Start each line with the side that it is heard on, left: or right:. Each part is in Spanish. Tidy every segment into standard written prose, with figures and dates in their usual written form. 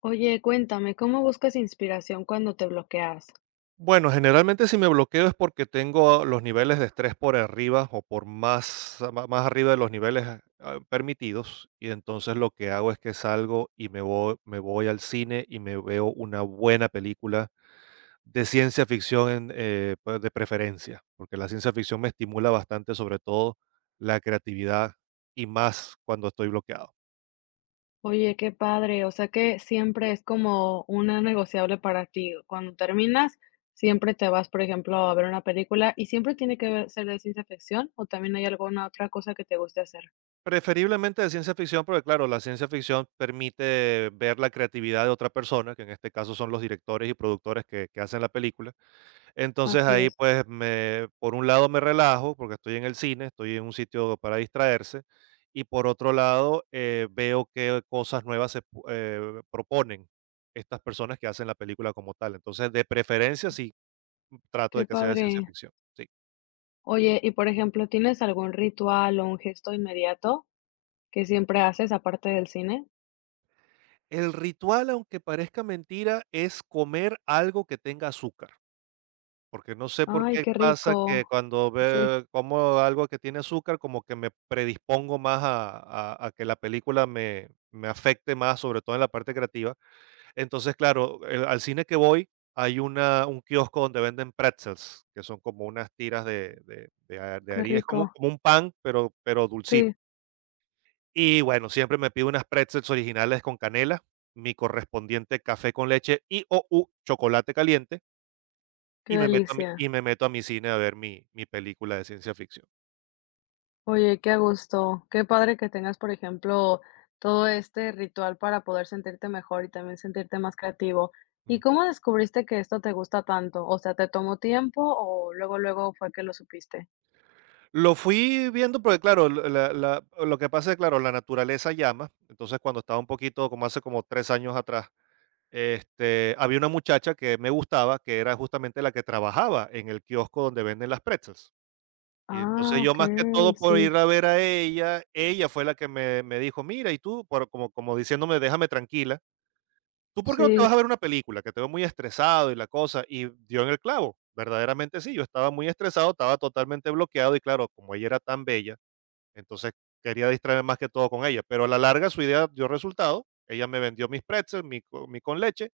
left: Oye, cuéntame, ¿cómo buscas inspiración cuando te bloqueas?
right: Bueno, generalmente si me bloqueo es porque tengo los niveles de estrés por arriba o por más, más arriba de los niveles permitidos y entonces lo que hago es que salgo y me voy al cine y me veo una buena película de ciencia ficción en, pues, de preferencia, porque la ciencia ficción me estimula bastante, sobre todo la creatividad y más cuando estoy bloqueado.
left: Oye, qué padre, o sea que siempre es como una negociable para ti. Cuando terminas, siempre te vas, por ejemplo, a ver una película y siempre tiene que ser de ciencia ficción o también hay alguna otra cosa que te guste hacer.
right: Preferiblemente de ciencia ficción, porque claro, la ciencia ficción permite ver la creatividad de otra persona, que en este caso son los directores y productores que hacen la película. Entonces
left: Así
right: ahí
left: es,
right: pues me, por un lado me relajo, porque estoy en el cine, estoy en un sitio para distraerse, y por otro lado veo qué cosas nuevas proponen estas personas que hacen la película como tal. Entonces de preferencia sí trato
left: qué
right: de que sea de ciencia
left: padre.
right: ficción. Sí.
left: Oye, y por ejemplo, ¿tienes algún ritual o un gesto inmediato que siempre haces aparte del cine?
right: El ritual, aunque parezca mentira, es comer algo que tenga azúcar. Porque no sé por
left: Ay,
right: qué
left: qué
right: pasa que
left: rico.
right: cuando
left: Sí,
right: ve como algo que tiene azúcar, como que me predispongo más a que la película me afecte más, sobre todo en la parte creativa. Entonces, claro, el al cine que voy hay una un kiosco donde venden pretzels, que son como unas tiras de
left: qué
right: harina, es como
left: rico.
right: como un pan, pero dulcito.
left: Sí,
right: Y bueno, siempre me pido unas pretzels originales con canela, mi correspondiente café con leche y o u chocolate caliente.
left: qué
right: Y
left: delicia.
right: me meto a mi cine a ver mi película de ciencia ficción.
left: Oye, qué a gusto. Qué padre que tengas, por ejemplo, todo este ritual para poder sentirte mejor y también sentirte más creativo. ¿Y
right: Ujú.
left: cómo descubriste que esto te gusta tanto? O sea, ¿te tomó tiempo o luego, luego fue que lo supiste?
right: Lo fui viendo porque, claro, l la la lo que pasa es, claro, la naturaleza llama. Entonces, cuando estaba un poquito, como hace como 3 años atrás, este, había una muchacha que me gustaba, que era justamente la que trabajaba en el kiosco donde venden las pretzels. Y
left: Ah,
right: entonces yo más que
left: okey,
right: todo por
left: sí,
right: ir a ver a ella, ella fue la que me dijo: "Mira, y tú", por como diciéndome: "Déjame tranquila". ¿Tú por qué no te
left: sí.
right: vas a ver una película? Que te veo muy estresado y la cosa, y dio en el clavo. Verdaderamente sí, yo estaba muy estresado, estaba totalmente bloqueado y claro, como ella era tan bella, entonces quería distraerme más que todo con ella, pero a la larga su idea dio resultado, ella me vendió mis pretzels, mi con leche,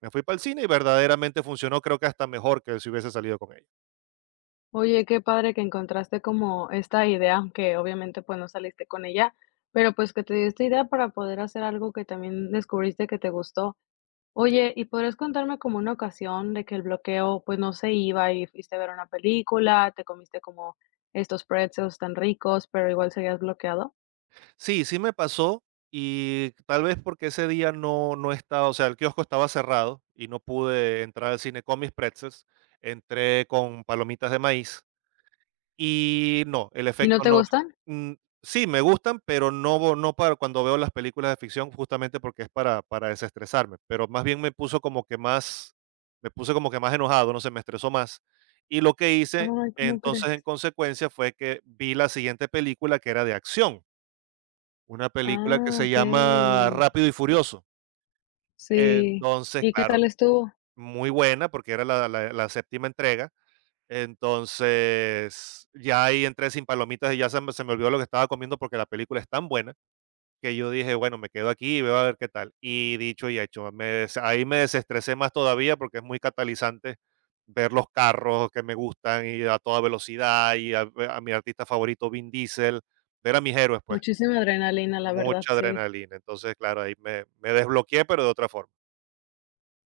right: me fui para el cine y verdaderamente funcionó, creo que hasta mejor que si hubiese salido con ella.
left: Oye, qué padre que encontraste como esta idea, aunque obviamente, pues, no saliste con ella, pero, pues, que te dio esta idea para poder hacer algo que también descubriste que te gustó. Oye, ¿y podrías contarme como una ocasión de que el bloqueo, pues, no se iba y fuiste a ver una película, te comiste como estos pretzels tan ricos, pero igual seguías bloqueado?
right: Sí, sí me pasó y tal vez porque ese día no estaba, o sea, el kiosco estaba cerrado y no pude entrar al cine con mis pretzels, entré con palomitas de maíz y no, el
left: ¿Y no
right: efecto
left: te
right: no.
left: gustan?
right: Mm. Sí, me gustan, pero no, no para cuando veo las películas de ficción, justamente porque es para desestresarme, pero más bien me puso como que más, me puse como que más enojado, no sé, me estresó más. Y lo que hice
left: Ay, ¿cómo crees?
right: entonces en consecuencia fue que vi la siguiente película que era de acción, una película que
left: Ah,
right: se llama
left: okey.
right: Rápido y Furioso.
left: Sí.
right: Entonces,
left: ¿Y qué
right: claro,
left: tal estuvo?
right: muy buena, porque era la séptima entrega. Entonces, ya ahí entré sin palomitas y ya se me olvidó lo que estaba comiendo, porque la película es tan buena que yo dije: "Bueno, me quedo aquí y veo a ver qué tal". Y dicho y hecho, me des ahí me desestresé más todavía, porque es muy catalizante ver los carros que me gustan y a toda velocidad, y a mi artista favorito, Vin Diesel, ver a mis héroes, pues.
left: Muchísima adrenalina, la verdad,
right: Mucha
left: sí.
right: adrenalina. Entonces, claro, ahí me desbloqueé, pero de otra forma.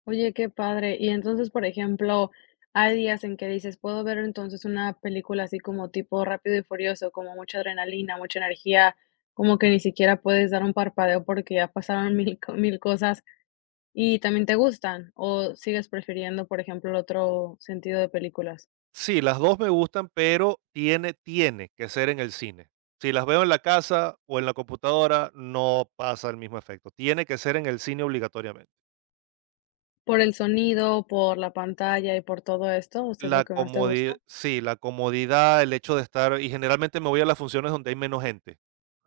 left: Oye, qué padre. Y entonces, por ejemplo, hay días en que dices, puedo ver entonces una película así como tipo Rápido y Furioso, como mucha adrenalina, mucha energía, como que ni siquiera puedes dar un parpadeo porque ya pasaron mil, mil cosas y también te gustan, o sigues prefiriendo, por ejemplo, el otro sentido de películas.
right: Sí, las dos me gustan, pero tiene que ser en el cine. Si las veo en la casa o en la computadora, no pasa el mismo efecto. Tiene que ser en el cine obligatoriamente.
left: Por el sonido, por la pantalla y por todo esto, ¿usted es lo
right: La
left: que más te
right: comodidad,
left: gusta?
right: sí, la comodidad, el hecho de estar, y generalmente me voy a las funciones donde hay menos gente.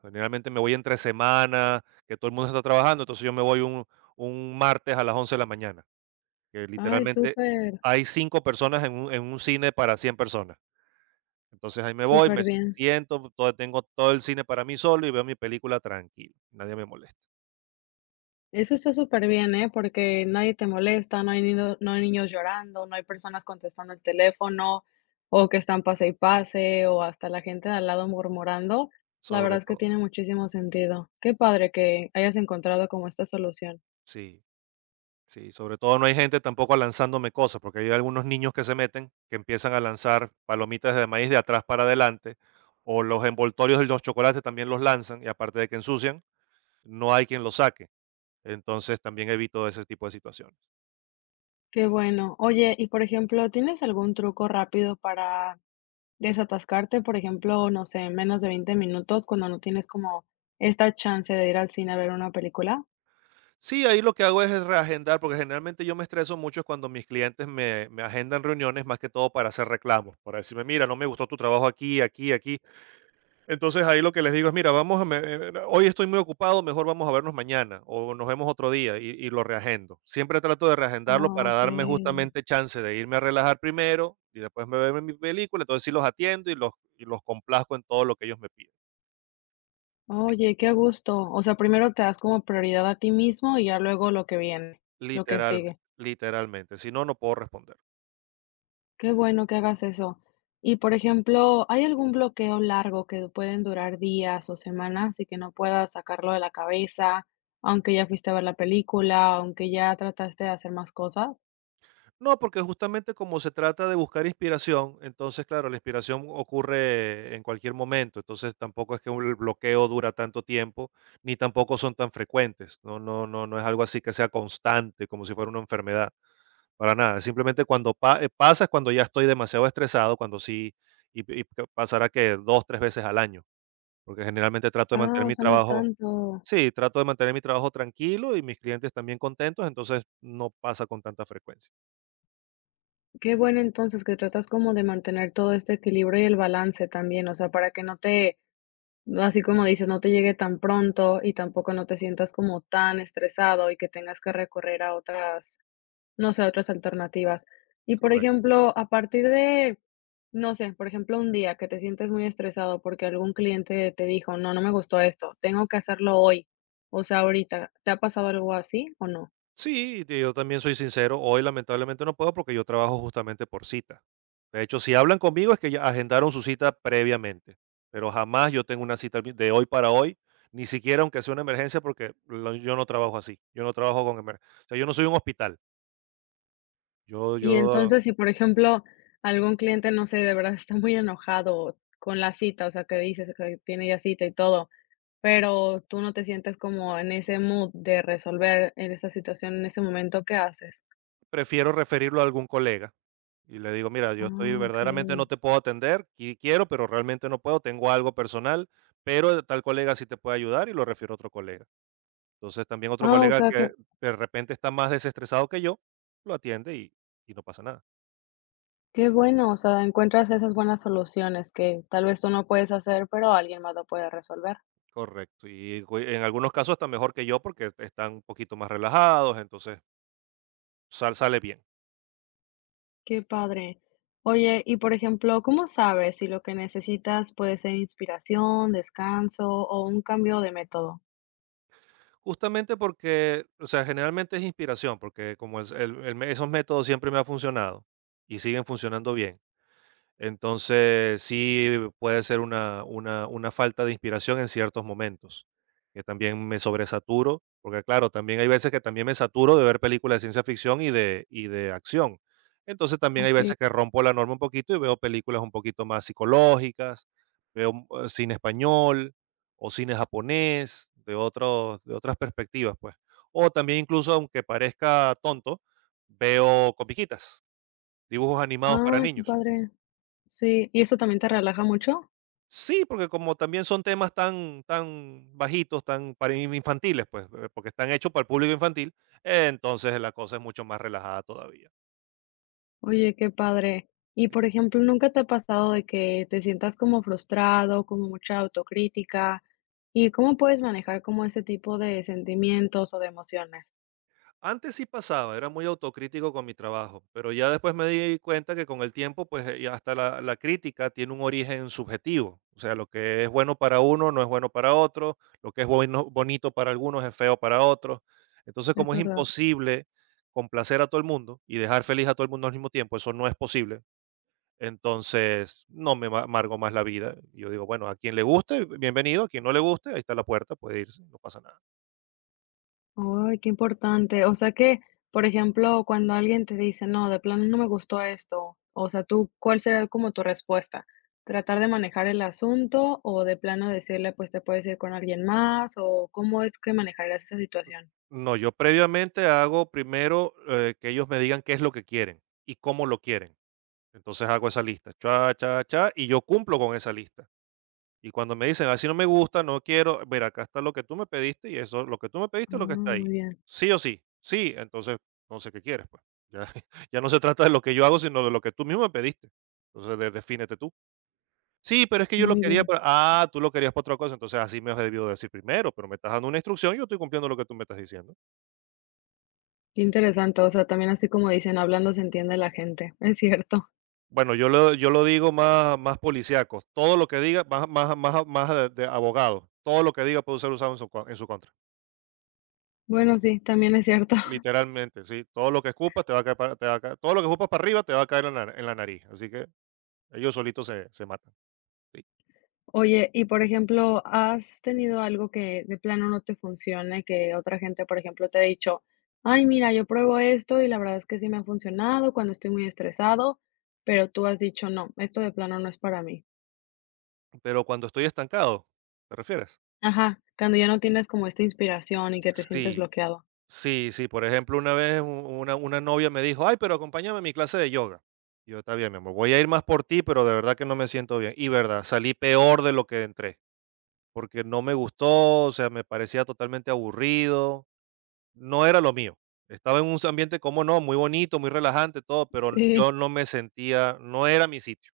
right: Generalmente me voy entre semana, que todo el mundo está trabajando, entonces yo me voy un martes a las 11 de la mañana. Que
left: Ay,
right: literalmente
left: súper,
right: hay 5 personas en un cine para 100 personas. Entonces, ahí me voy, me
left: súper bien.
right: siento, todo tengo todo el cine para mí solo y veo mi película tranquilo, nadie me molesta,
left: Eso está súper bien, ¿eh? Porque nadie te molesta, no hay niño no hay niños llorando, no hay personas contestando el teléfono, o que están pase y pase, o hasta la gente de al lado murmurando. La verdad
right: sobre
left: es que
right: todo.
left: tiene muchísimo sentido. Qué padre que hayas encontrado como esta solución.
right: Sí, sí, sobre todo no hay gente tampoco lanzándome cosas, porque hay algunos niños que se meten, que empiezan a lanzar palomitas de maíz de atrás para adelante, o los envoltorios de los chocolates también los lanzan, y aparte de que ensucian, no hay quien los saque. Entonces, también evito ese tipo de situaciones.
left: Qué bueno. Oye, y por ejemplo, ¿tienes algún truco rápido para desatascarte? Por ejemplo, no sé, en menos de 20 minutos, cuando no tienes como esta chance de ir al cine a ver una película.
right: Sí, ahí lo que hago es reagendar, porque generalmente yo me estreso mucho cuando mis clientes me agendan reuniones, más que todo para hacer reclamos, para decirme, mira, no me gustó tu trabajo aquí, aquí, aquí. Entonces ahí lo que les digo es, mira, hoy estoy muy ocupado, mejor vamos a vernos mañana o nos vemos otro día y lo reagendo. Siempre trato de reagendarlo
left: Ah,
right: para darme
left: okey.
right: justamente chance de irme a relajar primero y después me veo mi película, entonces sí los atiendo y los complazco en todo lo que ellos me piden.
left: Oye, qué a gusto. O sea, primero te das como prioridad a ti mismo y ya luego lo que viene, lo que sigue.
right: Literalmente, literalmente. Si no, no puedo responder.
left: Qué bueno que hagas eso. Y, por ejemplo, ¿hay algún bloqueo largo que pueden durar días o semanas y que no puedas sacarlo de la cabeza, aunque ya fuiste a ver la película, aunque ya trataste de hacer más cosas?
right: No, porque justamente como se trata de buscar inspiración, entonces, claro, la inspiración ocurre en cualquier momento, entonces tampoco es que el bloqueo dura tanto tiempo, ni tampoco son tan frecuentes, no, no, no, no es algo así que sea constante, como si fuera una enfermedad, para nada, simplemente cuando pasa es cuando ya estoy demasiado estresado, cuando sí, y, pasará que dos, tres veces al año, porque generalmente trato de
left: Ah,
right: mantener
left: o
right: mi
left: sea, no es
right: trabajo,
left: tanto.
right: sí, trato de mantener mi trabajo tranquilo y mis clientes también contentos, entonces no pasa con tanta frecuencia.
left: Qué bueno entonces que tratas como de mantener todo este equilibrio y el balance también, o sea, para que no te Así como dices, no te llegue tan pronto y tampoco no te sientas como tan estresado y que tengas que recorrer a otras, no sé, a otras alternativas. Y por
right: Correcto.
left: ejemplo, a partir de, no sé, por ejemplo, un día que te sientes muy estresado porque algún cliente te dijo, no, no me gustó esto, tengo que hacerlo hoy, o sea, ahorita, ¿te ha pasado algo así o no?
right: Sí, y yo también soy sincero, hoy lamentablemente no puedo porque yo trabajo justamente por cita. De hecho, si hablan conmigo es que ya agendaron su cita previamente, pero jamás yo tengo una cita de hoy para hoy, ni siquiera aunque sea una emergencia, porque yo no trabajo así, yo no trabajo con emergencias. O sea, yo no soy un hospital, yo,
left: Y
right: yo
left: entonces, si por ejemplo, algún cliente, no sé, de verdad está muy enojado con la cita, o sea, que dices que tiene ya cita y todo. Pero tú no te sientes como en ese mood de resolver en esa situación, en ese momento, ¿qué haces?
right: prefiero referirlo a algún colega y le digo, mira, yo estoy
left: Ah,
right: verdaderamente
left: okay.
right: no te puedo atender, quiero, pero realmente no puedo, tengo algo personal, pero tal colega sí te puede ayudar y lo refiero a otro colega. Entonces, también otro
left: Ah, o
right: colega
left: qué
right: que de repente está más desestresado que yo, lo atiende y no pasa nada.
left: qué bueno, o sea, encuentras esas buenas soluciones que tal vez tú no puedes hacer, pero alguien más lo puede resolver.
right: Correcto. Y cu en algunos casos está mejor que yo, porque están un poquito más relajados, entonces sale bien.
left: Qué padre. Oye, y por ejemplo, ¿cómo sabes si lo que necesitas puede ser inspiración, descanso o un cambio de método?
right: Justamente porque, o sea, generalmente es inspiración, porque como es el me esos métodos siempre me ha funcionado y siguen funcionando bien. Entonces, sí puede ser una falta de inspiración en ciertos momentos, que también me sobresaturo, porque claro, también hay veces que también me saturo de ver películas de ciencia ficción y de acción. Entonces, también hay
left: Así.
right: veces que rompo la norma un poquito y veo películas un poquito más psicológicas, veo, mm, cine español o cine japonés, de otros de otras perspectivas, pues. O también incluso, aunque parezca tonto, veo comiquitas, dibujos animados para
left: Ah, qué
right: niños.
left: padre. Sí, ¿y eso también te relaja mucho?
right: Sí, porque como también son temas tan, tan bajitos, tan para infantiles, pues, porque están hechos para el público infantil, entonces la cosa es mucho más relajada todavía.
left: Oye, qué padre. Y
right: Sí.
left: por ejemplo, ¿nunca te ha pasado de que te sientas como frustrado, como mucha autocrítica? ¿Y cómo puedes manejar como ese tipo de sentimientos o de emociones?
right: Antes sí pasaba, era muy autocrítico con mi trabajo, pero ya después me di cuenta que con el tiempo, pues, y hasta la crítica tiene un origen subjetivo. O sea, lo que es bueno para uno no es bueno para otro, lo que es bueno, bonito para algunos es feo para otros. Entonces,
left: Es
right: como es
left: verdad.
right: imposible complacer a todo el mundo y dejar feliz a todo el mundo al mismo tiempo, eso no es posible. Entonces, no me amargo más la vida. Yo digo, bueno, a quien le guste, bienvenido, a quien no le guste, ahí está la puerta, puede irse, no pasa nada.
left: Ay, qué importante. O sea que, por ejemplo, cuando alguien te dice, no, de plano no me gustó esto, o sea, tú, ¿cuál será como tu respuesta? ¿Tratar de manejar el asunto o de plano decirle, pues te puedes ir con alguien más? ¿O cómo es que manejarás esa situación?
right: No, yo previamente hago primero que ellos me digan qué es lo que quieren y cómo lo quieren. Entonces hago esa lista, cha, cha, cha, y yo cumplo con esa lista. Y cuando me dicen, así no me gusta, no quiero, ver, acá está lo que tú me pediste y eso, lo que tú me
left: Ah,
right: pediste es lo que está ahí. Sí o sí, sí, entonces no sé qué quieres, pues. Ya, ya no se trata de lo que yo hago, sino de lo que tú mismo me pediste. Entonces, defínete tú. Sí, pero es que yo lo
left: muy
right: quería
left: bien.
right: para tú lo querías para otra cosa, entonces así me has debido decir primero, pero me estás dando una instrucción, y yo estoy cumpliendo lo que tú me estás diciendo.
left: Qué interesante, o sea, también así como dicen, hablando se entiende la gente, es cierto.
right: Bueno, yo lo digo más policíaco, todo lo que diga, más de abogado, todo lo que diga puede ser usado en su con en su contra.
left: Bueno, sí, también es cierto.
right: Literalmente, sí, todo lo que escupas te va a caer todo lo que escupas para arriba te va a caer en la nariz, así que ellos solitos se matan, sí.
left: Oye, y por ejemplo, ¿has tenido algo que de plano no te funcione, que otra gente, por ejemplo, te ha dicho, ay, mira, yo pruebo esto y la verdad es que sí me ha funcionado cuando estoy muy estresado, pero tú has dicho, no, esto de plano no es para mí?
right: Pero cuando estoy estancado, ¿te refieres?
left: Ajá, cuando ya no tienes como esta inspiración y que te sientes
right: Sí.
left: bloqueado.
right: Sí, sí, por ejemplo, una vez una novia me dijo, ay, pero acompáñame a mi clase de yoga. Y yo, está bien, mi amor, voy a ir más por ti, pero de verdad que no me siento bien. Y verdad, salí peor de lo que entré, porque no me gustó, o sea, me parecía totalmente aburrido, no era lo mío. Estaba en un ambiente, como no, muy bonito, muy relajante, todo, pero
left: Sí.
right: yo no me sentía, no era mi sitio.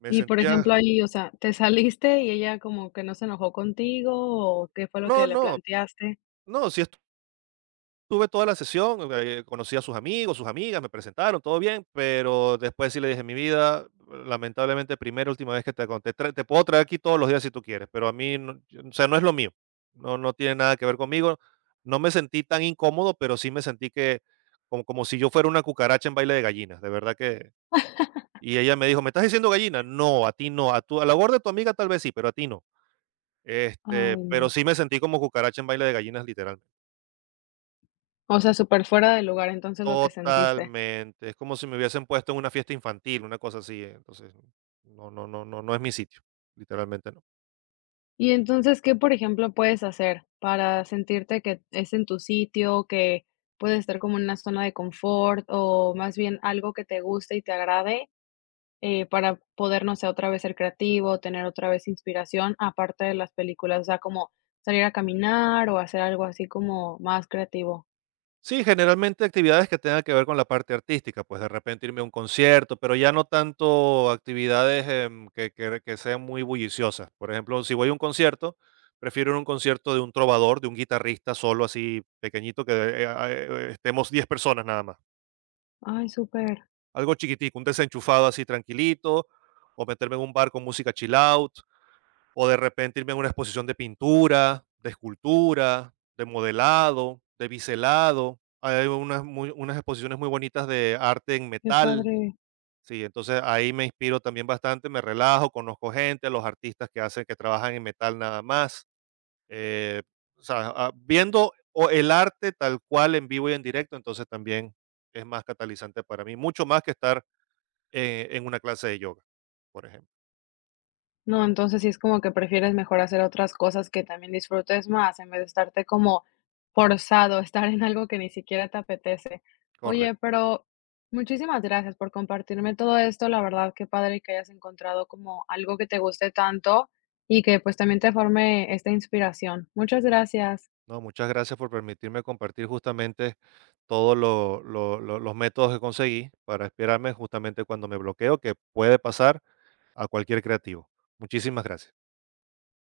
right: Me
left: Y, por
right: sentía,
left: ejemplo, ahí, o sea, ¿te saliste y ella como que no se enojó contigo o qué fue lo que
right: no,
left: le
right: no,
left: planteaste?
right: no, si tuve toda la sesión, conocí a sus amigos, sus amigas, me presentaron, todo bien, pero después sí le dije, mi vida, lamentablemente, primera última vez que te conté, te puedo traer aquí todos los días si tú quieres, pero a mí, o sea, no es lo mío, no, no tiene nada que ver conmigo, no me sentí tan incómodo, pero sí me sentí que, como, como si yo fuera una cucaracha en baile de gallinas, de verdad que, y ella me dijo, ¿me estás diciendo gallina? No, a ti no, a, tu, a la voz de tu amiga tal vez sí, pero a ti no, este,
left: Ay,
right: pero
left: no.
right: sí me sentí como cucaracha en baile de gallinas, literal.
left: O sea, súper fuera de lugar, entonces, lo que sentiste.
right: Totalmente. Es como si me hubiesen puesto en una fiesta infantil, una cosa así. Entonces, no, no, no, no, no es mi sitio. Literalmente no.
left: Y entonces, ¿qué, por ejemplo, puedes hacer para sentirte que es en tu sitio, que puedes estar como en una zona de confort o más bien algo que te guste y te agrade, para poder, no sé, otra vez ser creativo, tener otra vez inspiración, aparte de las películas? O sea, como salir a caminar o hacer algo así como más creativo.
right: Sí, generalmente actividades que tengan que ver con la parte artística, pues de repente irme a un concierto, pero ya no tanto actividades que, que sean muy bulliciosas. Por ejemplo, si voy a un concierto, prefiero ir a un concierto de un trovador, de un guitarrista solo así pequeñito, que estemos 10 personas nada más.
left: Ay, súper,
right: Algo chiquitico, un desenchufado así tranquilito, o meterme en un bar con música chill out o de repente irme a una exposición de pintura, de escultura, de modelado, de biselado. Hay unas, unas exposiciones muy bonitas de arte en
left: qué
right: metal.
left: padre.
right: Sí, entonces ahí me inspiro también bastante, me relajo, conozco gente, los artistas que hacen, que trabajan en metal nada más. eh, o sea, viendo o el arte tal cual en vivo y en directo, entonces también es más catalizante para mí, mucho más que estar en una clase de yoga, por ejemplo.
left: No, entonces sí es como que prefieres mejor hacer otras cosas que también disfrutes más, en vez de estarte como forzado a estar en algo que ni siquiera te apetece. Oye,
right: Correcto.
left: pero muchísimas gracias por compartirme todo esto. La verdad, qué padre que hayas encontrado como algo que te guste tanto y que pues también te forme esta inspiración. Muchas gracias.
right: No, muchas gracias por permitirme compartir justamente todos los métodos que conseguí para inspirarme justamente cuando me bloqueo, que puede pasar a cualquier creativo. Muchísimas gracias.